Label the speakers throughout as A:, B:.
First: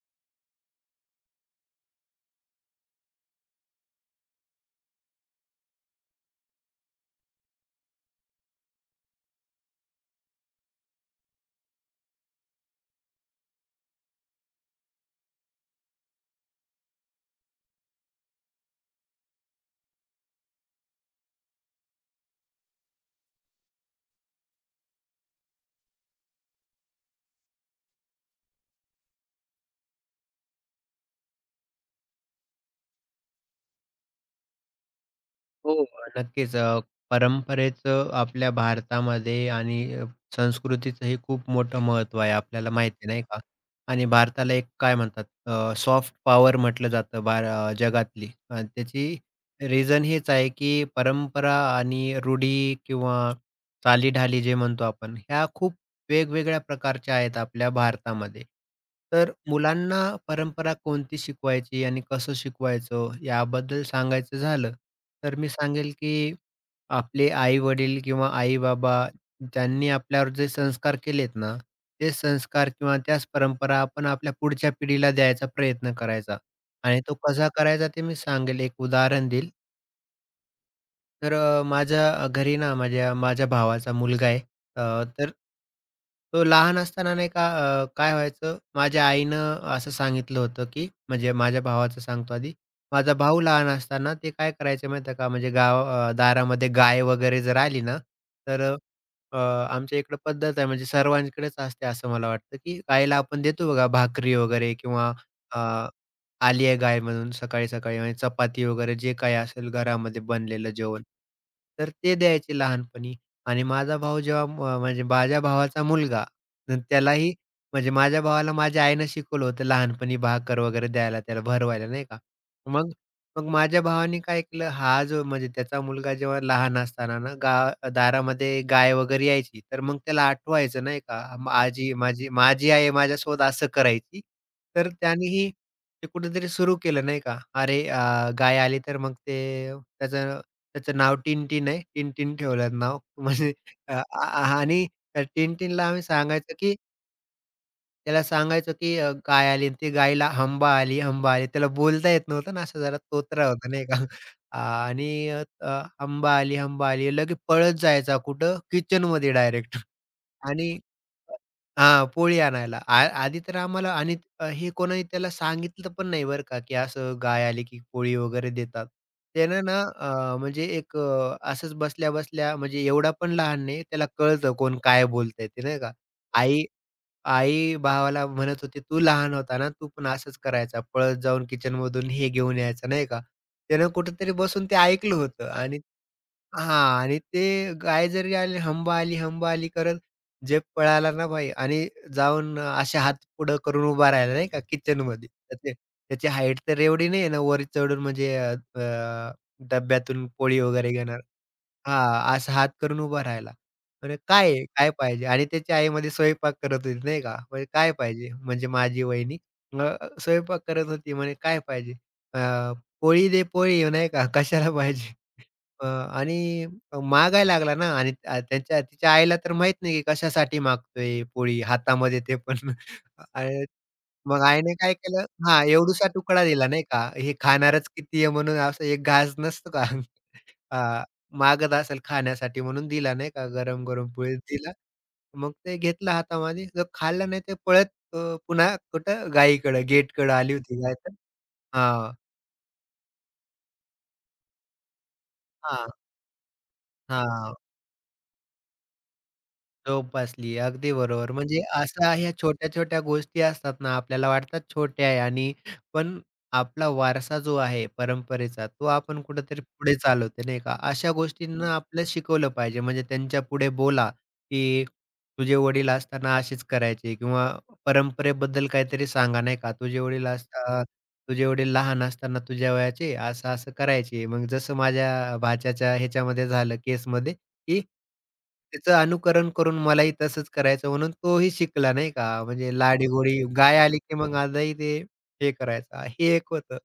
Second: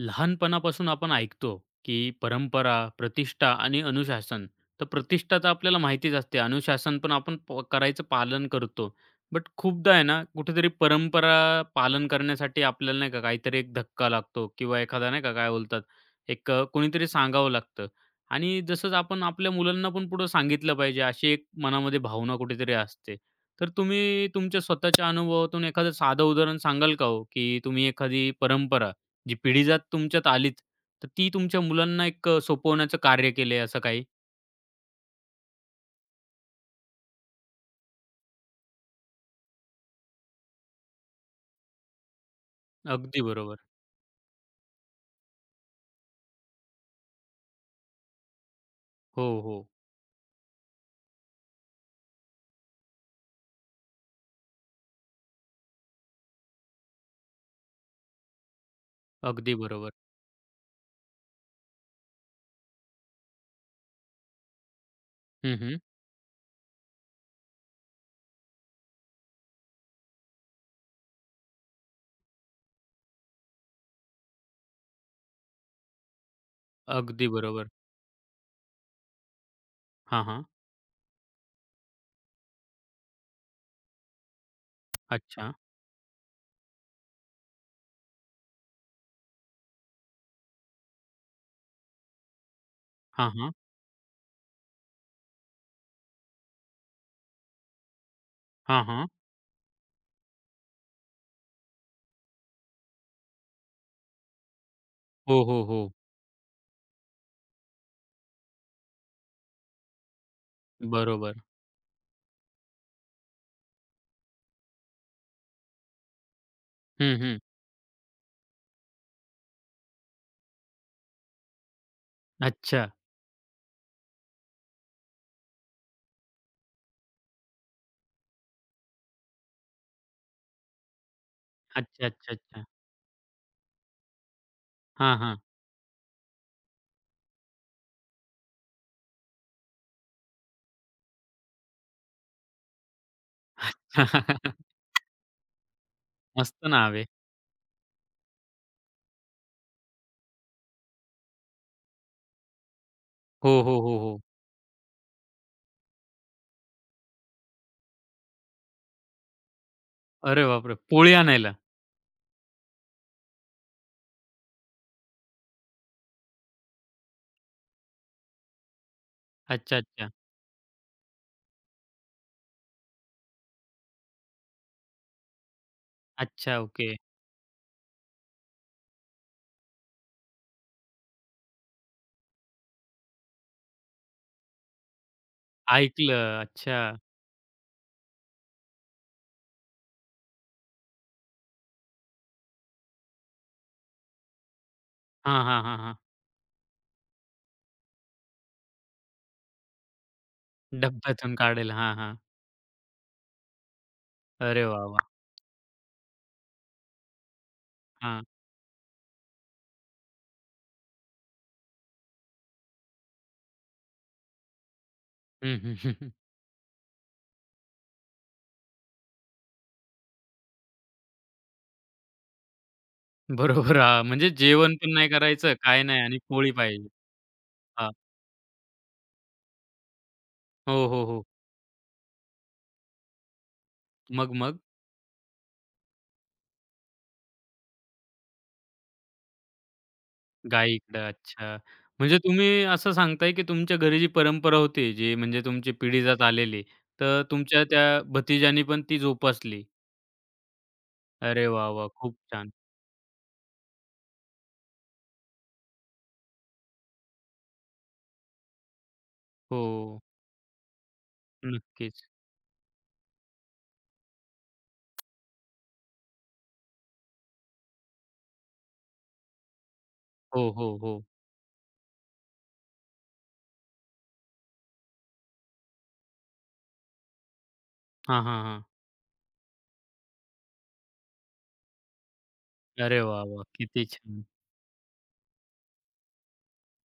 A: लहानपणापासून आपण ऐकतो की परंपरा, प्रतिष्ठा आणि अनुशासन. तर प्रतिष्ठा तर आपल्याला माहितीच असते. अनुशासन पण आपण करायचं पालन करतो. बट खूपदा आहे ना, कुठेतरी परंपरा पालन करण्यासाठी आपल्याला नाही का काहीतरी एक धक्का लागतो किंवा एखादा नाही का काय बोलतात, एक कोणीतरी सांगावं लागतं आणि जसंच आपण आपल्या मुलांना पण पुढं सांगितलं पाहिजे, अशी एक मनामध्ये भावना कुठेतरी असते. तर तुम्ही तुमच्या स्वतःच्या अनुभवातून एखादं साधं उदाहरण सांगाल का हो, की तुम्ही एखादी परंपरा जी पिढी जात तुमच्यात आलीच, तर ती तुमच्या मुलांना एक सोपवण्याचं कार्य केलंय असं काही?
B: हो, नक्कीच. परंपरेचं आपल्या भारतामध्ये आणि संस्कृतीचंही खूप मोठं महत्त्व आहे, आपल्याला माहिती
A: अगदी
B: नाही का?
A: बरोबर.
B: आणि भारताला एक काय म्हणतात सॉफ्ट पॉवर म्हटलं जातं जगातली. त्याची
A: हो, हो.
B: रिझन हेच आहे, की परंपरा आणि रूढी किंवा चालीढाली जे म्हणतो आपण, ह्या खूप वेगवेगळ्या प्रकारच्या आहेत आपल्या भारतामध्ये. तर
A: अगदी बरोबर.
B: मुलांना परंपरा कोणती शिकवायची आणि कसं शिकवायचं याबद्दल सांगायचं झालं, तर मी
A: हं, हं.
B: सांगेल की आपले आई-वडील किंवा आई-बाबा ज्यांनी आपल्यावर जे संस्कार केलेत ना, ते संस्कार किंवा त्याच परंपरा आपण आपल्या पुढच्या पिढीला द्यायचा प्रयत्न करायचा आणि तो
A: अगदी
B: कसा
A: बरोबर.
B: करायचा ते मी सांगेल. एक उदाहरण देईल.
A: हां, हां.
B: तर माझ्या घरी ना माझ्या माझ्या भावाचा मुलगा आहे. अ, तर
A: अच्छा.
B: तो लहान असताना नाही का काय व्हायचं, माझ्या आईनं असं सांगितलं होतं, की म्हणजे माझ्या भावाचं सांगतो आधी. माझा
A: हां,
B: भाऊ
A: हां.
B: लहान असताना ते काय करायचे माहीत का, म्हणजे दारामध्ये गाय वगैरे जर आली ना, तर अ,
A: हां, हां.
B: आमच्या इकडं पद्धत आहे म्हणजे सर्वांकडेच असते असं मला वाटतं, की गायीला आपण देतो बघा भाकरी वगैरे किंवा
A: हो, हो, हो.
B: आली आहे गाय म्हणून सकाळी-सकाळी म्हणजे चपाती वगैरे जे काही असेल घरामध्ये बनलेलं जेवण.
A: बरोबर.
B: तर ते द्यायचे लहानपणी आणि माझा भाऊ जेव्हा म्हणजे माझ्या भावाचा मुलगा तर
A: हं,
B: त्यालाही
A: हं.
B: म्हणजे माझ्या भावाला माझ्या आईनं शिकवलं होतं लहानपणी भाकर वगैरे द्यायला त्याला भरवायला नाही का.
A: अच्छा.
B: मग मग माझ्या भावाने काय केलं हा जो म्हणजे त्याचा मुलगा जेव्हा लहान असताना ना दारामध्ये गाय वगैरे यायची तर मग त्याला आठवायचं नाही का, आजी
A: अच्छा,
B: माझी
A: अच्छा, अच्छा.
B: माझी आई माझ्यासोबत असं करायची. तर
A: हां, हां.
B: त्यानेही ते कुठेतरी सुरू केलं नाही का? अरे गाय आली तर मग ते त्याचं त्याचं नाव टिन-टिन आहे. टिन-टिन ठेवलं नाव म्हणजे अ, आ आ- आणि त्या टिन-टिनला आम्ही सांगायचं
A: मस्त
B: की
A: नाव आहे.
B: त्याला सांगायचो, की गाय आली आणि ती गायीला "हंबा आली, हंबा आली." त्याला बोलता येत नव्हतं ना, असा जरा तोतरा
A: हो,
B: होता
A: हो,
B: नाही
A: हो,
B: का?
A: हो.
B: आ, आणि अ, अ, "हंबा आली, हंबा आली." लगे पळत जायचा कुठं? किचनमध्ये डायरेक्ट
A: अरे बापरे!
B: आणि
A: पोळी आणायला.
B: हां, पोळी आणायला. आधी तर आम्हाला आणि हे कोणी त्याला सांगितलं पण नाही बरं का, की असं गाय आली, की पोळी वगैरे देतात. त्यानं
A: अच्छा,
B: ना
A: अच्छा.
B: म्हणजे असंच बसल्या-बसल्या म्हणजे एवढा पण लहान नाही त्याला कळतं कोण काय बोलतंय ते नाही का?
A: अच्छा,
B: आई
A: ओके.
B: आई भावाला म्हणत होती, "तू लहान होता ना, तू पण असंच करायचा. पळत जाऊन किचनमधून हे घेऊन यायचा." नाही का? त्यानं कुठेतरी बसून ते ऐकलं होतं आणि
A: ऐकलं. अच्छा.
B: हां. आणि ते गाय जरी आली, हंबा आली, हंबा आली करत जे पळाला ना भाई आणि जाऊन असे हात पुढं करून उभा राहिला नाही का किचनमध्ये.
A: हां,
B: तर
A: हां,
B: ते
A: हां, हां.
B: त्याची हाईट तर एवढी नाही आहे ना, वर चढून म्हणजे अ, अ, डब्यातून पोळी वगैरे घेणार.
A: डब्यातून काढेल. हां, हां.
B: हां, असा हात करून उभा राहिला. म्हणजे काय आहे?
A: अरे वाह,
B: काय
A: वाह!
B: पाहिजे? आणि त्याची आई मध्ये स्वयंपाक करत होती नाही का. म्हणजे काय
A: हां.
B: पाहिजे? म्हणजे माझी वहिनी अ, स्वयंपाक करत होती म्हणे, "काय पाहिजे?" अ, "पोळी दे पोळी" नाही का. कशाला पाहिजे?
A: हं,
B: अ,
A: हं.
B: आणि मागायला लागला ना आणि त्यांच्या तिच्या आईला तर माहीत नाही की कशासाठी मागतोय पोळी हातामध्ये ते पण आणि
A: बरोबर हां, म्हणजे
B: मग
A: जेवण
B: आईने
A: पण
B: काय
A: नाही
B: केलं
A: करायचं,
B: हां,
A: काय नाही
B: एवढूसा
A: आणि
B: तुकडा
A: पोळी
B: दिला नाही
A: पाहिजे.
B: का, हे खाणारच
A: हां.
B: किती आहे म्हणून असं एक घास नसतो का
A: हो,
B: हां,
A: हो, हो.
B: मागत असेल खाण्यासाठी म्हणून दिला नाही का गरम-गरम
A: मग,
B: पोळी
A: मग?
B: दिला. मग ते घेतलं हातामध्ये जर खाल्लं नाही ते पळत पुन्हा कुठं गायीकडं गेटकडं आली होती गाय
A: गाईकडं.
B: तर
A: अच्छा.
B: हां,
A: म्हणजे तुम्ही असं सांगताय, की तुमच्या घरी जी परंपरा होती, जी म्हणजे तुमची
B: हां,
A: पिढी जात आलेली, तर
B: हां.
A: तुमच्या त्या भतीजानी पण ती जोपासली.
B: जोपासली. अगदी बरोबर.
A: अरे
B: म्हणजे
A: वाह, वाह!
B: अशा
A: खूप
B: ह्या
A: छान.
B: छोट्या-छोट्या गोष्टी असतात ना, आपल्याला वाटतात छोट्या आहे आणि पण आपला वारसा जो आहे परंपरेचा, तो आपण कुठेतरी पुढे
A: हो,
B: चालवते, नाही का? अशा गोष्टींना
A: नक्कीच.
B: आपलं शिकवलं पाहिजे. म्हणजे त्यांच्या पुढे बोला, की "तुझे वडील असताना असेच करायचे" किंवा परंपरेबद्दल काहीतरी सांगा, नाही का?
A: हो, हो, हो.
B: "तुझे वडील लहान असताना तुझ्या वयाचे असं-असं करायचे." मग जसं माझ्या भाच्याच्या ह्याच्यामध्ये झालं केसमध्ये की
A: हां, हां, हां.
B: त्याचं अनुकरण करून मलाही तसंच करायचं म्हणून तोही शिकला नाही का. म्हणजे
A: अरे वाह,
B: लाडी-गोडी
A: वाह!
B: गाय
A: किती
B: आली की
A: छान.
B: मग आजही ते हे करायचा. हे एक होतं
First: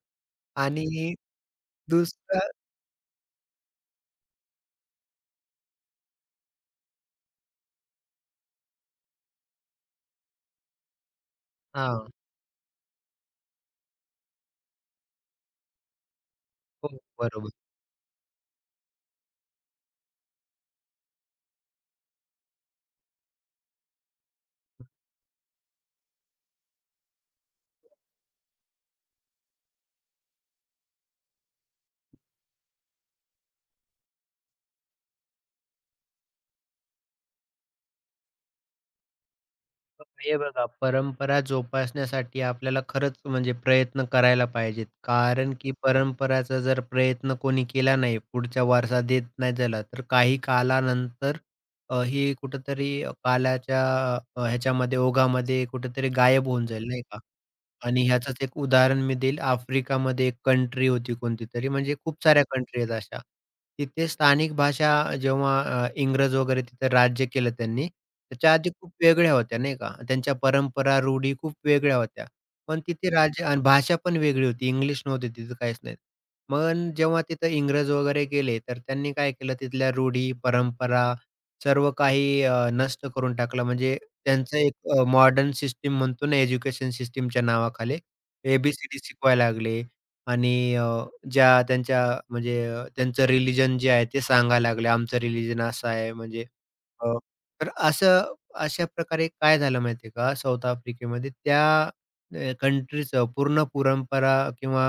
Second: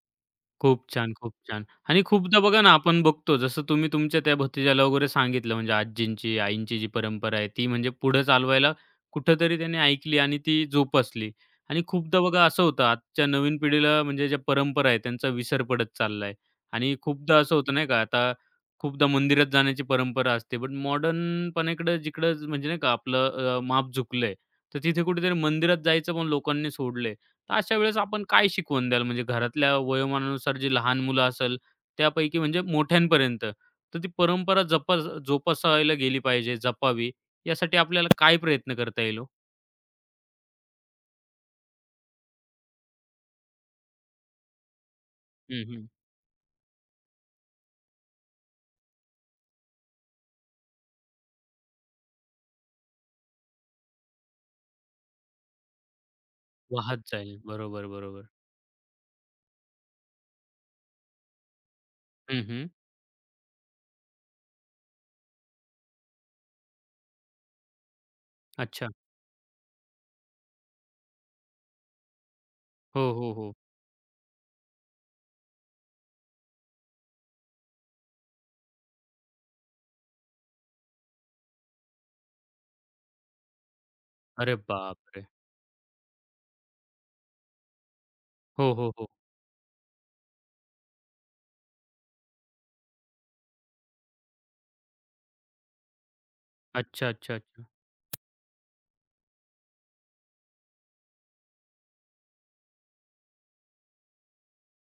A: खूप छान,
B: आणि
A: खूप छान. आणि
B: दुसरं
A: खूपदा बघा ना, आपण बघतो जसं तुम्ही तुमच्या त्या भतीजाला वगैरे सांगितलं म्हणजे आजींची, आईंची जी परंपरा आहे ती म्हणजे पुढे चालवायला कुठेतरी त्याने ऐकली आणि ती जोपासली. आणि
B: हां.
A: खूपदा बघा असं होतं आजच्या नवीन पिढीला म्हणजे ज्या परंपरा आहे त्यांचा विसर पडत चाललाय.
B: हो,
A: आणि खूपदा
B: बरोबर.
A: असं होतं नाही का, आता खूपदा मंदिरात जाण्याची परंपरा असते. पण मॉडर्नपणाकडे जिकडं म्हणजे नाही का आपलं माप झुकलंय, तर तिथे कुठेतरी मंदिरात जायचं पण लोकांनी सोडलंय. तर अशा वेळेस आपण काय शिकवून द्याल? म्हणजे घरातल्या वयोमानानुसार जी लहान मुलं असेल, त्यापैकी म्हणजे मोठ्यांपर्यंत, तर ती परंपरा जपा जोपासायला गेली पाहिजे, जपावी. यासाठी आपल्याला काय प्रयत्न करता येईल हो?
B: हे बघा, परंपरा जोपासण्यासाठी आपल्याला खरंच म्हणजे प्रयत्न करायला पाहिजेत. कारण
A: हं,
B: की
A: हं.
B: परंपराचा जर प्रयत्न कोणी केला नाही, पुढच्या वारसा देत नाही झाला, तर काही कालानंतर ही कुठेतरी कालाच्या ह्याच्यामध्ये ओघामध्ये कुठेतरी गायब होऊन जाईल,
A: वाहत
B: नाही का?
A: जाईल. बरोबर,
B: आणि
A: बरोबर.
B: ह्याचंच एक उदाहरण मी देईल. आफ्रिकामध्ये एक कंट्री होती कोणती तरी, म्हणजे खूप
A: हं,
B: साऱ्या
A: हं.
B: कंट्री आहेत अशा. तिथे स्थानिक भाषा जेव्हा इंग्रज वगैरे तिथे राज्य केलं त्यांनी, त्याच्या आधी
A: अच्छा.
B: खूप वेगळ्या होत्या नाही का. त्यांच्या परंपरा, रूढी खूप वेगळ्या होत्या. पण तिथे
A: हो, हो,
B: राज्य
A: हो.
B: आणि भाषा पण वेगळी होती. इंग्लिश नव्हती तिथं काहीच नाही. पण जेव्हा तिथं इंग्रज वगैरे गेले, तर त्यांनी काय केलं तिथल्या रूढी, परंपरा सर्व काही नष्ट करून टाकलं. म्हणजे
A: अरे
B: त्यांचं एक
A: बापरे!
B: मॉडर्न सिस्टम म्हणतो ना, एज्युकेशन सिस्टमच्या नावाखाली ए
A: हो, हो, हो.
B: शिकवायला लागले आणि ज्या त्यांच्या म्हणजे त्यांचं रिलिजन जे आहे ते सांगायला लागले. आमचं रिलिजन असं आहे म्हणजे
A: अच्छा,
B: हो.
A: अच्छा, अच्छा.
B: तर असं अशा प्रकारे काय झालं माहिती का, साऊथ आफ्रिकेमध्ये त्या कंट्रीचं पूर्ण परंपरा किंवा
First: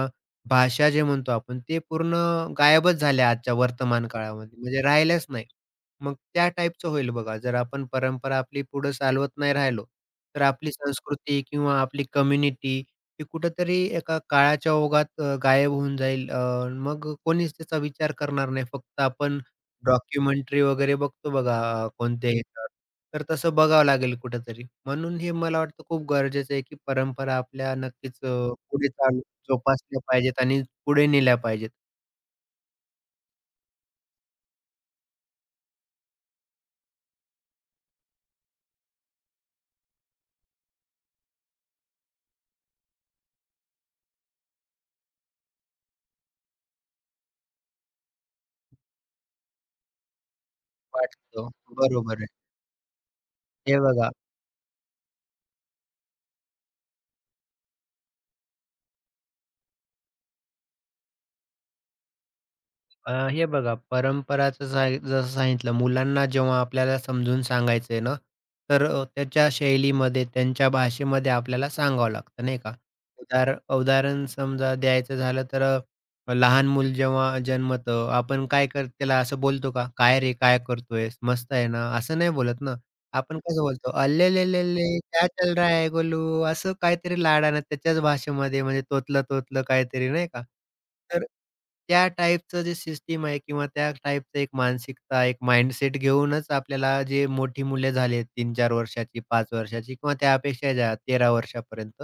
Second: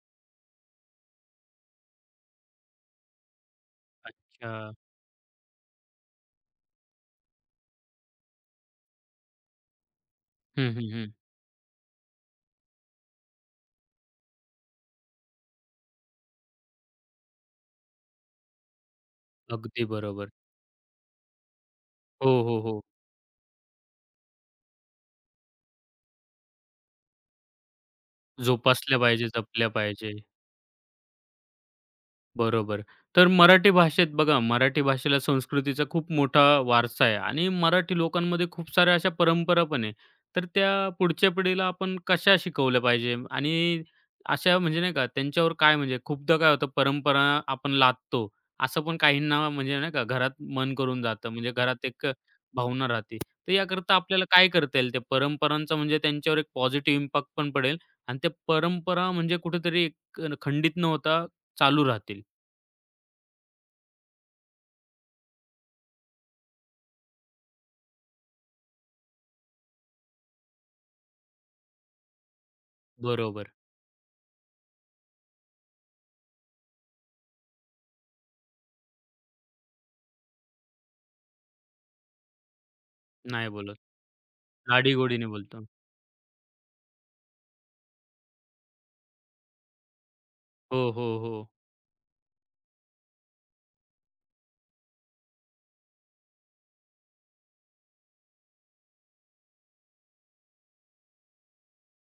B: भाषा जे म्हणतो आपण, ते पूर्ण गायबच झाल्या आजच्या वर्तमान
A: अच्छा.
B: काळामध्ये. म्हणजे राहिल्याच नाही. मग त्या टाईपचं होईल बघा. जर आपण परंपरा आपली पुढे चालवत नाही राहिलो, तर आपली
A: हं, हं, हं.
B: संस्कृती किंवा आपली कम्युनिटी ही कुठेतरी एका काळाच्या ओघात गायब होऊन जाईल. मग कोणीच त्याचा विचार करणार नाही. फक्त आपण
A: अगदी बरोबर.
B: डॉक्युमेंटरी वगैरे बघतो बघा कोणत्या
A: हो, हो,
B: ह्याच्यावर.
A: हो.
B: तर तसं बघावं लागेल कुठेतरी. म्हणून हे मला वाटतं खूप गरजेचं आहे, की परंपरा आपल्या नक्कीच अ, पुढे
A: जोपासल्या
B: चालू
A: पाहिजे, जपल्या
B: जोपासल्या
A: पाहिजे.
B: पाहिजेत आणि पुढे नेल्या पाहिजेत.
A: बरोबर. तर मराठी भाषेत बघा, मराठी भाषेला संस्कृतीचा खूप मोठा वारसा आहे आणि मराठी लोकांमध्ये खूप साऱ्या अशा परंपरा पण आहे. तर त्या पुढच्या पिढीला आपण कशा शिकवल्या पाहिजे आणि अशा म्हणजे नाही का त्यांच्यावर काय म्हणजे खूपदा काय होतं परंपरा आपण लादतो. असं पण काहींना म्हणजे नाही का घरात मन करून जातं.
B: वाटतं.
A: म्हणजे घरात एक
B: बरोबर आहे.
A: भावना राहते. तर
B: हे
A: याकरता
B: बघा
A: आपल्याला काय करता येईल? त्या परंपरांचा म्हणजे त्यांच्यावर एक पॉझिटिव्ह इम्पॅक्ट पण पडेल आणि त्या परंपरा म्हणजे कुठेतरी एक खंडित न होता चालू राहतील.
B: हे बघा परंपराचं साय जसं सांगितलं मुलांना जेव्हा आपल्याला समजून सांगायचं आहे ना, तर त्याच्या शैलीमध्ये, त्यांच्या भाषेमध्ये आपल्याला सांगावं लागतं नाही का?
A: बरोबर.
B: उदार उदाहरण समजा द्यायचं झालं तर लहान मूल जेव्हा जन्मतं आपण काय कर त्याला असं बोलतो का? "काय रे, काय करतोयस? मस्त आहे ना?" असं नाही बोलत ना. आपण
A: नाही
B: कसं
A: बोलत.
B: बोलतो, "अल्लेलेलेले क्या
A: लाडीगोडीने
B: चल
A: बोलतो.
B: रहा है गोलू?" असं काहीतरी लाडानं त्याच्याच भाषेमध्ये म्हणजे तोतलं-तोतलं काहीतरी नाही का.
A: हो, हो,
B: तर
A: हो.
B: त्या टाईपचं जे सिस्टम आहे किंवा त्या टाईपचं एक मानसिकता, एक माइंडसेट घेऊनच आपल्याला जे मोठी मुले झाली 3-4 वर्षाची, 5 वर्षाची किंवा त्यापेक्षा ज्या 13 वर्षापर्यंत,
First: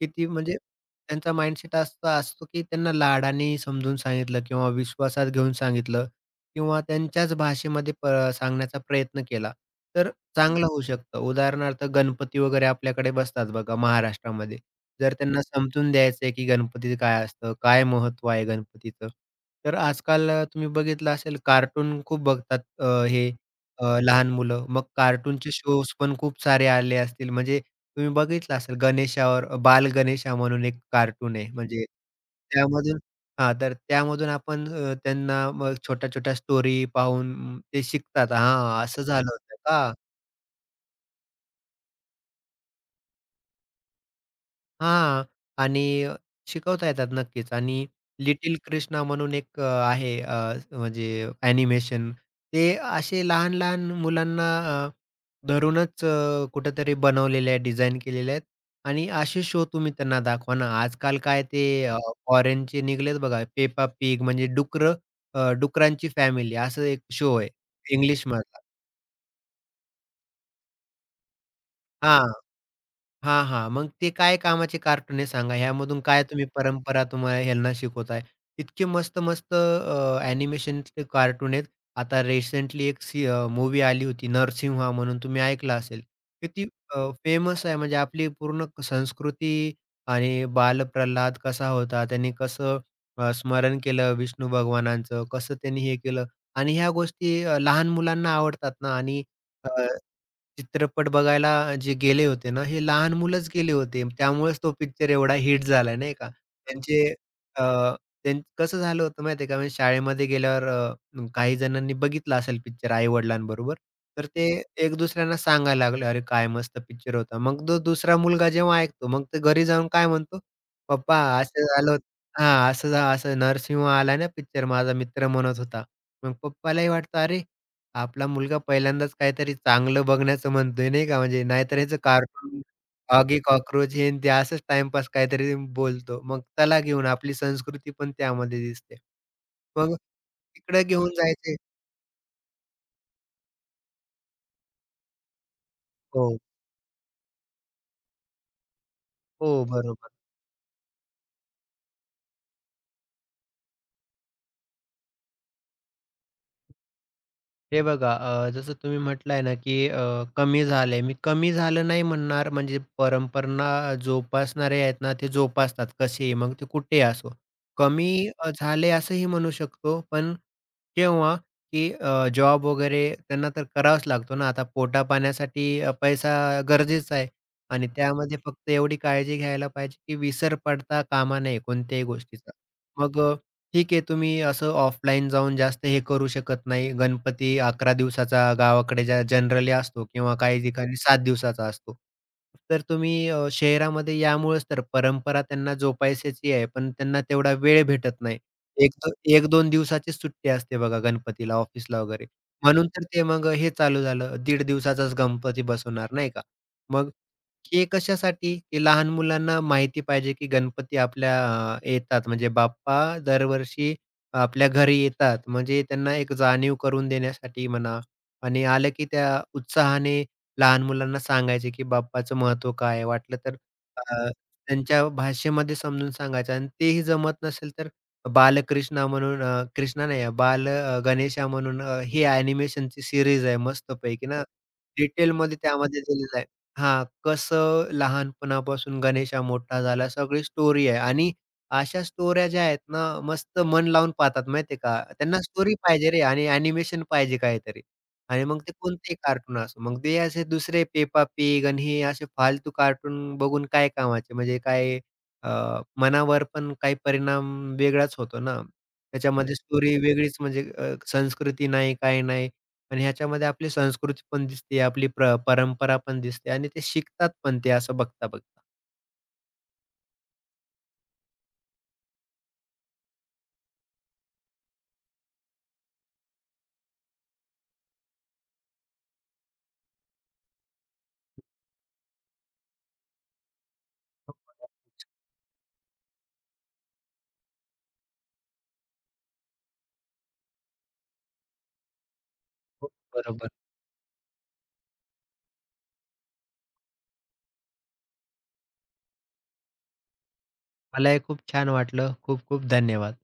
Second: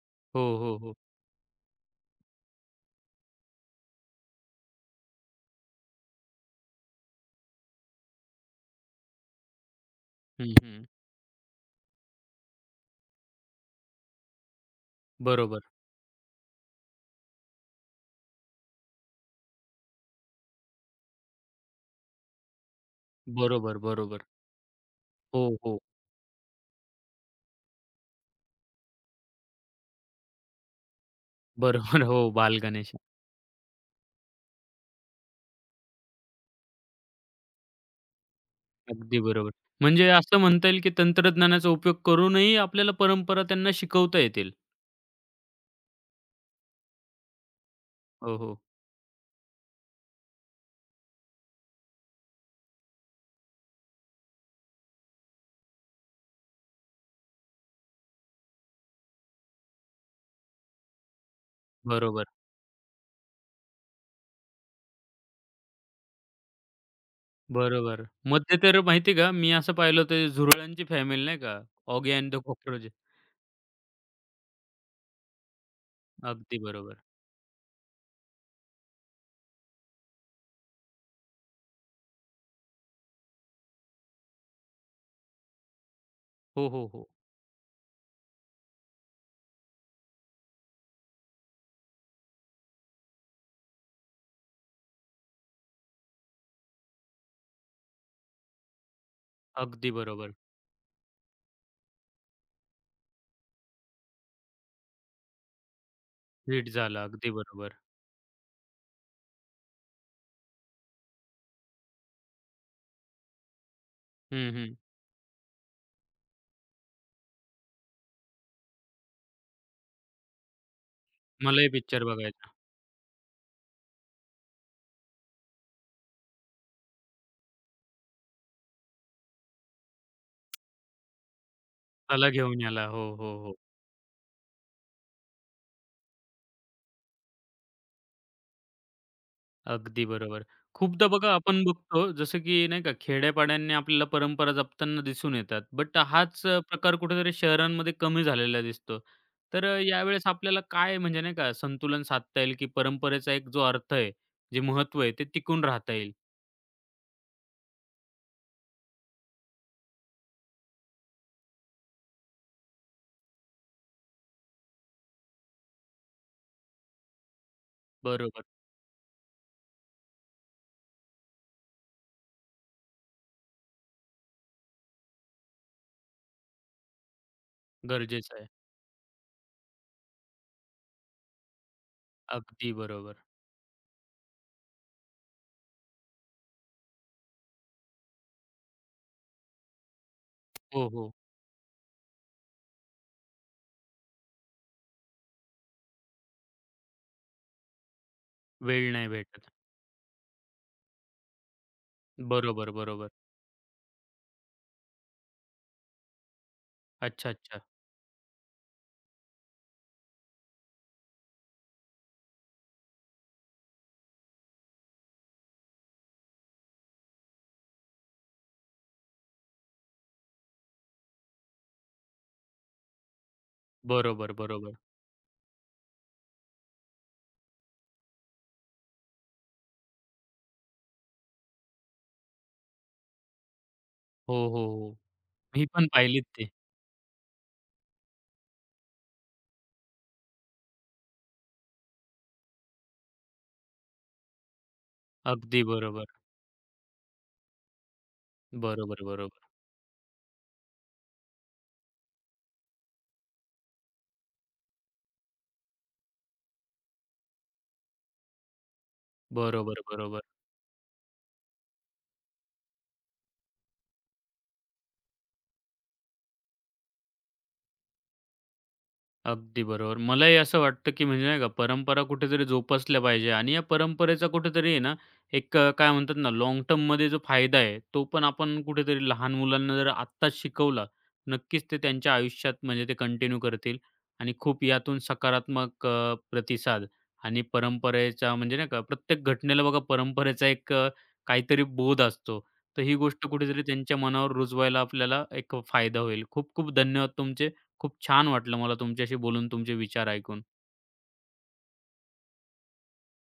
B: किती
A: हो,
B: म्हणजे
A: हो, हो.
B: त्यांचा माइंडसेट असा असतो, की त्यांना लाडाने समजून सांगितलं किंवा विश्वासात घेऊन सांगितलं किंवा त्यांच्याच भाषेमध्ये सांगण्याचा प्रयत्न केला. तर
A: हं,
B: चांगलं होऊ
A: हं.
B: शकतं. उदाहरणार्थ गणपती वगैरे आपल्याकडे बसतात बघा महाराष्ट्रामध्ये. जर त्यांना
A: बरोबर,
B: समजून द्यायचं की गणपती काय असतं? काय महत्व आहे गणपतीचं? तर आजकाल तुम्ही बघितलं असेल कार्टून खूप बघतात
A: बरोबर, बरोबर.
B: लहान मुलं. मग कार्टूनचे
A: हो, हो.
B: शोज पण खूप सारे आले असतील. म्हणजे तुम्ही बघितलं असेल गणेशावर बाल गणेशा म्हणून एक कार्टून आहे. म्हणजे
A: बरोबर. हो, बालगणेश.
B: त्यामधून तर त्यामधून आपण त्यांना मग छोट्या-छोट्या स्टोरी पाहून ते शिकतात. हां, असं
A: अगदी
B: झालं
A: बरोबर.
B: होतं का?
A: म्हणजे असं म्हणता येईल की तंत्रज्ञानाचा उपयोग करूनही आपल्याला परंपरा त्यांना शिकवता येतील.
B: हां. आणि शिकवता येतात नक्कीच आणि
A: हो, हो.
B: लिटिल कृष्णा म्हणून एक आहे, म्हणजे ॲनिमेशन. ते असे लहान-लहान मुलांना अ, धरूनच कुठेतरी बनवलेले आहेत, डिझाइन केलेले आहेत आणि असे शो तुम्ही त्यांना दाखवा ना. आजकाल काय ते
A: बरोबर,
B: फॉरेनचे निघालेत बघा पेपा पिग म्हणजे डुकरांची फॅमिली असं एक शो आहे
A: बरोबर. मध्ये
B: इंग्लिशमधला.
A: तर माहिती आहे का, मी असं पाहिलं होतं झुरळांची फॅमिली नाही का, ऑगी अँड
B: हां.
A: The cockroach.
B: हां, हां. मग ते काय कामाचे कार्टून आहे सांगा? ह्यामधून काय तुम्ही
A: अगदी बरोबर.
B: परंपरा तुम्हाला ह्यांना शिकवताय? इतके मस्त-मस्त ॲनिमेशनचे कार्टून आहेत. आता रिसेंटली एक मूव्ही आली होती नरसिंहा म्हणून तुम्ही ऐकलं असेल. किती
A: हो, हो, हो.
B: अ, फेमस आहे म्हणजे आपली पूर्ण संस्कृती आणि बालप्रल्हाद कसा होता, त्यांनी कसं स्मरण केलं विष्णू भगवानांचं, कसं त्यांनी हे केलं आणि ह्या गोष्टी लहान मुलांना आवडतात ना आणि अ,
A: अगदी बरोबर.
B: चित्रपट बघायला जे गेले होते ना, हे लहान मुलंच गेले होते. त्यामुळेच तो पिक्चर एवढा हिट झाला नाही का.
A: हिट झाला.
B: त्यांचे
A: अगदी
B: अ,
A: बरोबर.
B: त्यां कसं झालं होतं माहिती आहे का, म्हणजे शाळेमध्ये गेल्यावर काही जणांनी बघितला असेल पिक्चर आई-वडिलांबरोबर. तर ते
A: हं, हं.
B: एक दुसऱ्यांना सांगायला लागले, "अरे, काय मस्त पिक्चर होता." मग तो दुसरा मुलगा जेव्हा ऐकतो, मग तो घरी जाऊन काय म्हणतो, "पप्पा, असं
A: मलाही
B: झालं
A: पिक्चर
B: होतं
A: बघायचा.
B: हां, असं, असं नरसिंह आला ना पिक्चर, माझा मित्र म्हणत होता." मग पप्पालाही वाटतं, "अरे, आपला मुलगा पहिल्यांदाच काहीतरी चांगलं बघण्याचं म्हणतोय नाही का, म्हणजे नाहीतर ह्याचं
A: त्याला घेऊन
B: कार्टून,
A: याला. हो, हो,
B: ऑगी
A: हो.
B: कॉकरोच हे अन् ते असंच टाईमपास काहीतरी बोलतो. मग त्याला घेऊन आपली संस्कृती पण त्यामध्ये दिसते. मग
A: अगदी बरोबर.
B: तिकडे
A: खूपदा
B: घेऊन
A: बघा
B: जायचे
A: आपण बघतो जसं की नाही का खेड्यापाड्यांनी आपल्याला परंपरा जपताना दिसून येतात. बट
B: हो,
A: हाच प्रकार कुठेतरी शहरांमध्ये कमी झालेला दिसतो. तर
B: हो, बरोबर.
A: यावेळेस आपल्याला काय म्हणजे नाही का संतुलन साधता येईल, की परंपरेचा एक जो अर्थ आहे, जे महत्त्व आहे ते टिकून राहता येईल.
B: हे बघा जसं तुम्ही म्हटलंय ना, की कमी झालंय. मी कमी झालं नाही म्हणणार, म्हणजे परंपरा जोपासणारे आहेत ना, ते जोपासतात कसेही, मग ते कुठेही असो. कमी
A: बरोबर.
B: अ, झाले असंही म्हणू शकतो, पण केव्हा, की जॉब वगैरे त्यांना तर करावाच लागतो ना. आता पोटापाण्यासाठी पैसा गरजेचा आहे आणि
A: गरजेचं
B: त्यामध्ये
A: आहे.
B: फक्त एवढी काळजी घ्यायला पाहिजे, की विसर पडता कामा नये कोणत्याही गोष्टीचा.
A: अगदी
B: मग
A: बरोबर.
B: ठीक आहे, तुम्ही असं ऑफलाईन जाऊन जास्त हे करू शकत नाही. गणपती 11 दिवसाचा गावाकडे ज्या जनरली असतो किंवा काही
A: हो,
B: ठिकाणी
A: हो.
B: 7 दिवसाचा असतो. तर तुम्ही शहरामध्ये यामुळेच तर परंपरा त्यांना जोपासायची आहे, पण त्यांना तेवढा वेळ भेटत नाही. एक
A: वेळ नाही
B: दो
A: भेटत.
B: 1-2 दिवसाचीच सुट्टी असते बघा गणपतीला, ऑफिसला वगैरे.
A: बरोबर,
B: म्हणून तर
A: बरोबर.
B: ते मग हे चालू झालं, दीड दिवसाचाच गणपती बसवणार नाही का? मग
A: अच्छा, अच्छा.
B: हे कशासाठी? की लहान मुलांना माहिती पाहिजे, की गणपती आपल्या येतात म्हणजे बाप्पा दरवर्षी आपल्या घरी येतात. म्हणजे त्यांना एक जाणीव करून देण्यासाठी म्हणा आणि आलं की त्या उत्साहाने लहान मुलांना सांगायचे, की बाप्पाचं महत्त्व काय आहे? वाटलं तर अ,
A: बरोबर, बरोबर.
B: त्यांच्या भाषेमध्ये समजून सांगायचं आणि तेही जमत नसेल तर बाल गणेशा म्हणून ही ॲनिमेशनची सीरीज आहे मस्तपैकी
A: हो,
B: ना
A: हो, हो.
B: डिटेलमध्ये
A: मी पण
B: त्यामध्ये
A: पाहिलीत
B: दिलेलं आहे.
A: ते.
B: हां, कसं लहानपणापासून गणेशा मोठा झाला सगळी स्टोरी आहे आणि अशा स्टोऱ्या ज्या आहेत ना, मस्त मन लावून पाहतात माहिती आहे का? त्यांना
A: अगदी
B: स्टोरी पाहिजे
A: बरोबर.
B: रे आणि ॲनिमेशन पाहिजे काहीतरी आणि मग ते
A: बरोबर,
B: कोणतेही
A: बरोबर.
B: कार्टून असो. मग ते असे दुसरे पेपा पिग आणि हे असे फालतू कार्टून बघून काय कामाचे म्हणजे काय मनावर पण काही परिणाम वेगळाच होतो ना. त्याच्यामध्ये
A: बरोबर,
B: स्टोरी
A: बरोबर.
B: वेगळीच म्हणजे संस्कृती नाही, काही नाही. पण ह्याच्यामध्ये आपली संस्कृती पण दिसते, आपली परंपरा पण दिसते आणि ते शिकतात पण ते असं बघता-बघता.
A: अगदी बरोबर. मलाही असं वाटतं, की म्हणजे नाही का परंपरा कुठेतरी जोपासल्या पाहिजे आणि या परंपरेचा कुठेतरी आहे ना, एक काय म्हणतात ना लाँग टर्ममध्ये जो फायदा आहे, तो पण आपण कुठेतरी लहान मुलांना जर आत्ताच शिकवला, नक्कीच ते त्यांच्या आयुष्यात म्हणजे ते कंटिन्यू करतील आणि खूप यातून सकारात्मक प्रतिसाद आणि परंपरेचा म्हणजे नाही का प्रत्येक घटनेला बघा परंपरेचा एक काहीतरी बोध असतो. तर
B: हो,
A: ही गोष्ट
B: बरोबर.
A: कुठेतरी त्यांच्या मनावर रुजवायला आपल्याला एक फायदा होईल. खूप खूप धन्यवाद तुमचे. खूप छान वाटलं मला तुमच्याशी बोलून तुमचे विचार ऐकून.
B: मलाही खूप छान वाटलं. खूप खूप धन्यवाद.